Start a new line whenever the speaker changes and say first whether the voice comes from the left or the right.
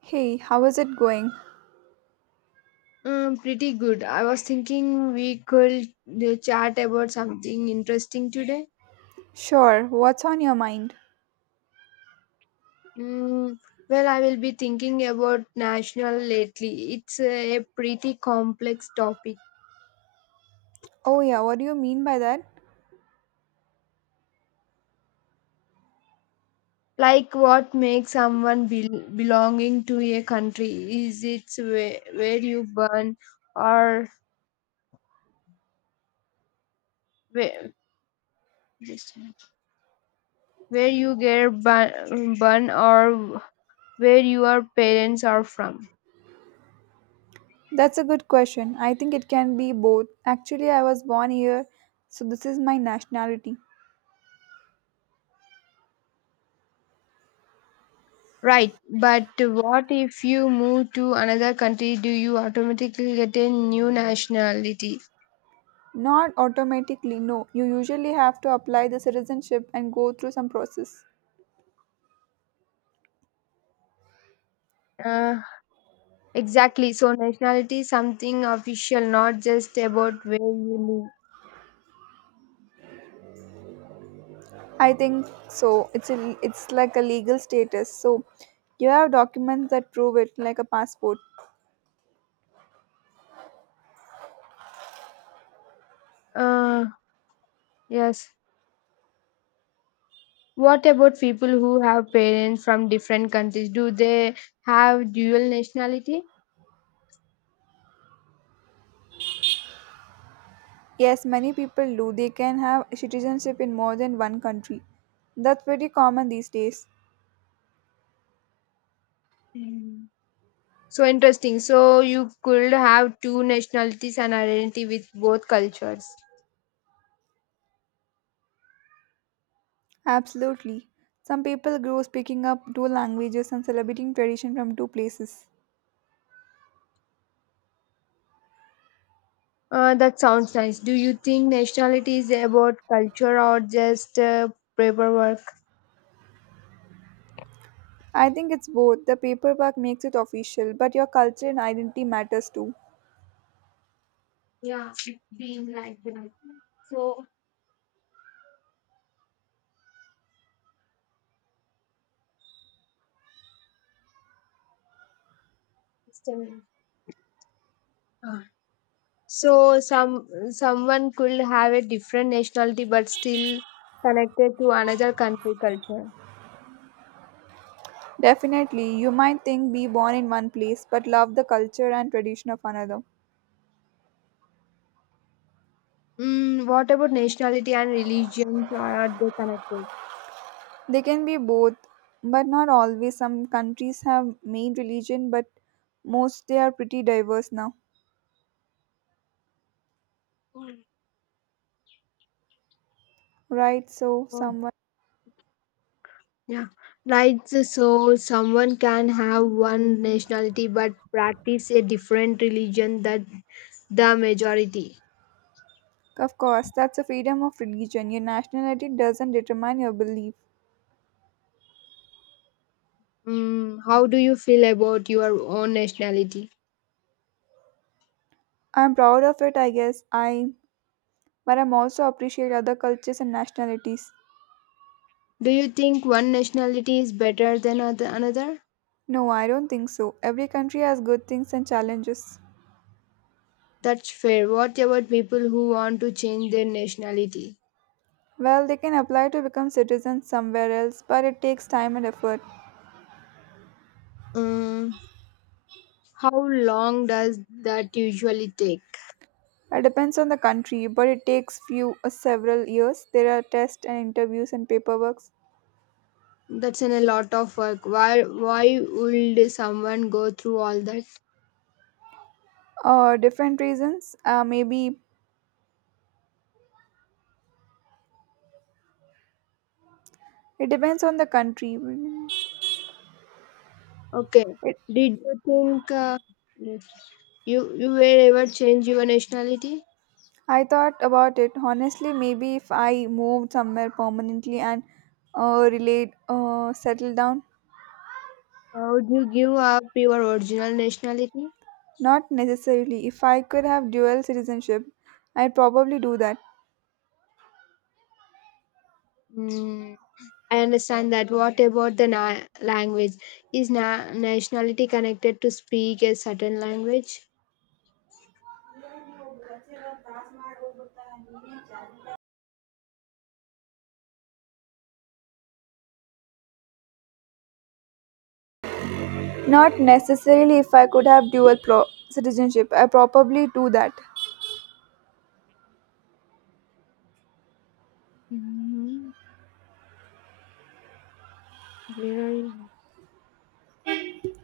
right: Hey, how is it going?
left: Pretty good. I was thinking we could chat about something interesting today.
right: Sure, what's on your mind?
left: Mm, well, I will be thinking about national lately. It's a pretty complex topic.
right: Oh, yeah, what do you mean by that?
left: Like what makes someone belonging to a country? Is it where you born or where, just a minute. Where you get born or where your parents are from?
right: That's a good question. I think it can be both. Actually, I was born here, so this is my nationality.
left: Right, but what if you move to another country? Do you automatically get a new nationality?
right: Not automatically, no. You usually have to apply the citizenship and go through some process.
left: Uh, exactly. So nationality is something official, not just about where you
right: I think so. It's like a legal status. So, you have documents that prove it, like a passport.
left: live. Yes. What about people who have parents from different countries? Do they have dual nationality?
right: Yes, many people do. They can have citizenship in more than one country. That's pretty common these days.
left: Mm. So interesting. So you could have two nationalities and identity with both cultures.
right: Absolutely. Some people grow speaking up two languages and celebrating tradition from two places.
left: That sounds nice. Do you think nationality is about culture or just paperwork?
right: I think it's both. The paperwork makes it official, but your culture and identity matters too.
left: Yeah, it's been like that. So, system- Ah. So someone could have a different nationality but still connected to another country culture.
right: Definitely, you might think be born in one place but love the culture and tradition of another.
left: Mm, what about nationality and religions? Are they connected?
right: They can be both, but not always. Some countries have main religion, but most they are pretty diverse now,
left: Mm.
right: right? So,
left: Oh,
right: someone,
left: yeah, right. So someone can have one nationality but practice a different religion than the majority.
right: of course, that's the freedom of religion. Your nationality doesn't determine your belief.
left: Mm, how do you feel about your own nationality?
right: I'm proud of it, I guess. I but I'm also appreciate other cultures and nationalities.
left: Do you think one nationality is better than another?
right: No, I don't think so. Every country has good things and challenges.
left: That's fair. What about people who want to change their nationality?
right: Well, they can apply to become citizens somewhere else, but it takes time and effort.
left: Mm, how long does that usually take?
right: It depends on the country, but it takes few or several years. There are tests and interviews and paperwork.
left: That's in a lot of work. Why would someone go through all that?
right: Different reasons. Maybe it depends on the country.
left: Okay.
right: It,
left: Did you think you were ever change your nationality?
right: I thought about it honestly. Maybe if I moved somewhere permanently and settled down,
left: Would you give up your original nationality?
right: not necessarily. If I could have dual citizenship, I'd probably do that.
left: Mm, I understand that. What about the language? Is nationality connected to speak a certain language?
right: Not necessarily. If I could have citizenship, I probably do that.
left: Mm, where are you?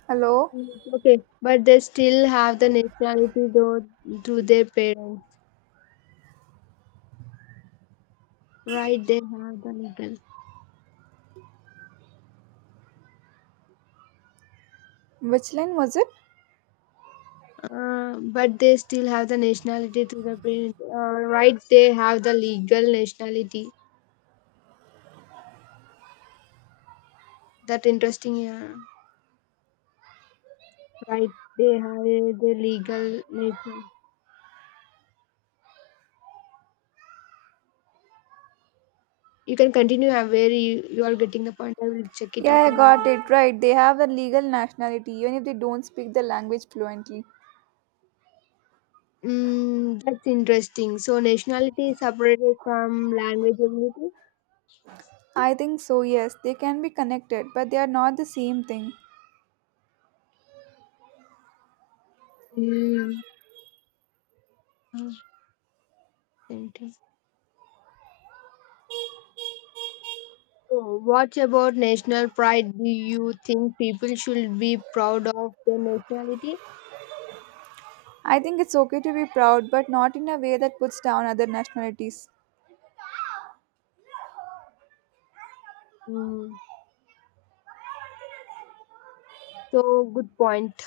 right: Hello,
left: Mm, okay, but they still have the nationality though through their parents, right? They have the legal.
right: which line was it?
left: But they still have the nationality to the parent. Right, they have the legal nationality. That interesting, yeah. Right, they have the legal nation. You can continue where you are getting the point. I will check it out.
right: Yeah, I
left: And I
right: got it
left: will...
right: right. They have the legal nationality even if they don't speak the language fluently.
left: Mm, that's interesting. So nationality is separated from language ability.
right: I think so. Yes, they can be connected, but they are not the same thing.
left: Mm. Oh, interesting. So what about national pride? Do you think people should be proud of their nationality?
right: I think it's okay to be proud, but not in a way that puts down other nationalities.
left: Mm. So, good point.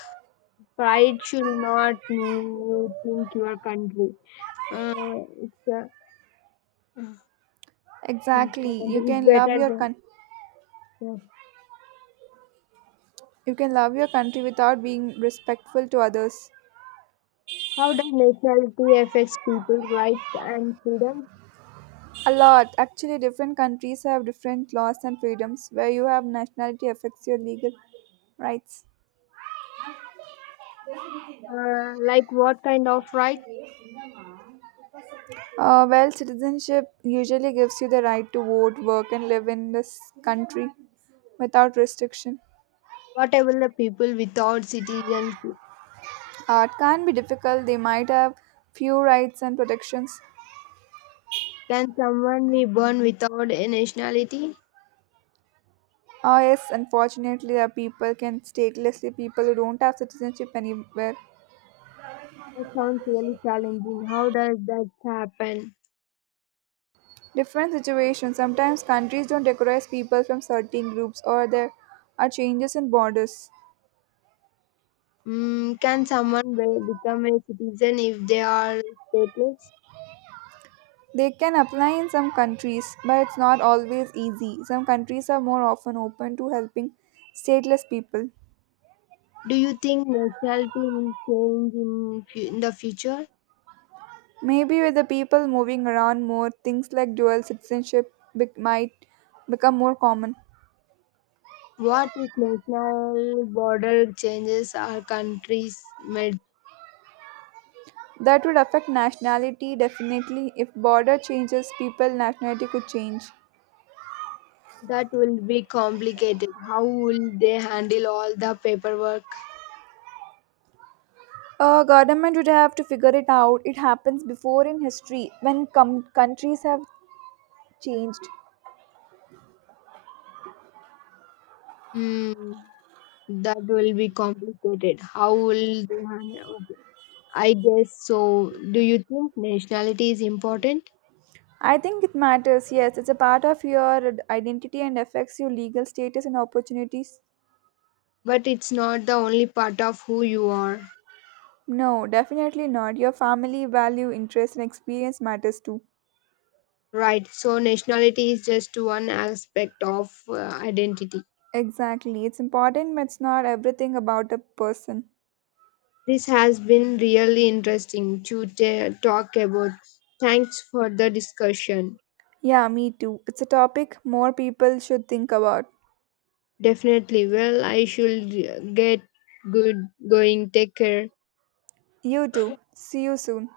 left: Pride should not mean you think your country. Uh, it's, uh, think your
right: Exactly.
left: country is better than. Yeah.
right: You can love your country without being respectful to others.
left: How does nationality affects people's rights and freedoms?
right: A lot. Actually, different countries have different laws and freedoms. Where you have nationality affects your legal rights.
left: Like what kind of rights?
right: Well, citizenship usually gives you the right to vote, work, and live in this country without restriction.
left: What about the people without citizenship?
right: It can be difficult. They might have few rights and protections.
left: Can someone be born without a nationality?
right: Ah, yes, unfortunately, there are people can statelessly people who don't have citizenship anywhere.
left: That sounds really challenging. How does that happen?
right: Different situations. Sometimes countries don't recognize people from certain groups, or there are changes in borders.
left: Mm, can someone become a citizen if they are stateless?
right: They can apply in some countries, but it's not always easy. Some countries are more often open to helping stateless people.
left: Do you think nationality will change in the future?
right: Maybe with the people moving around more, things like might become more common.
left: What if national border changes our countries melt?
right: That would affect nationality definitely. If border changes, people nationality could change.
left: That will be complicated. How will they handle all the paperwork?
right: Government would have to figure it out. It happens before in history when countries have changed.
left: Hmm, that will be complicated. How will they handle? Okay. I guess so. Do you think nationality is important?
right: I think it matters. Yes, it's a part of your identity and affects your legal status and opportunities.
left: But it's not the only part of who you are.
right: No, definitely not. Your family value, interest, and experience matters too.
left: Right. So nationality is just one aspect of identity.
right: Exactly. It's important, but it's not everything about a person.
left: This has been really interesting to talk about. Thanks for the discussion.
right: Yeah, me too. It's a topic more people should think about.
left: Definitely. Well, I should get good going. Take care.
right: You too. See you soon.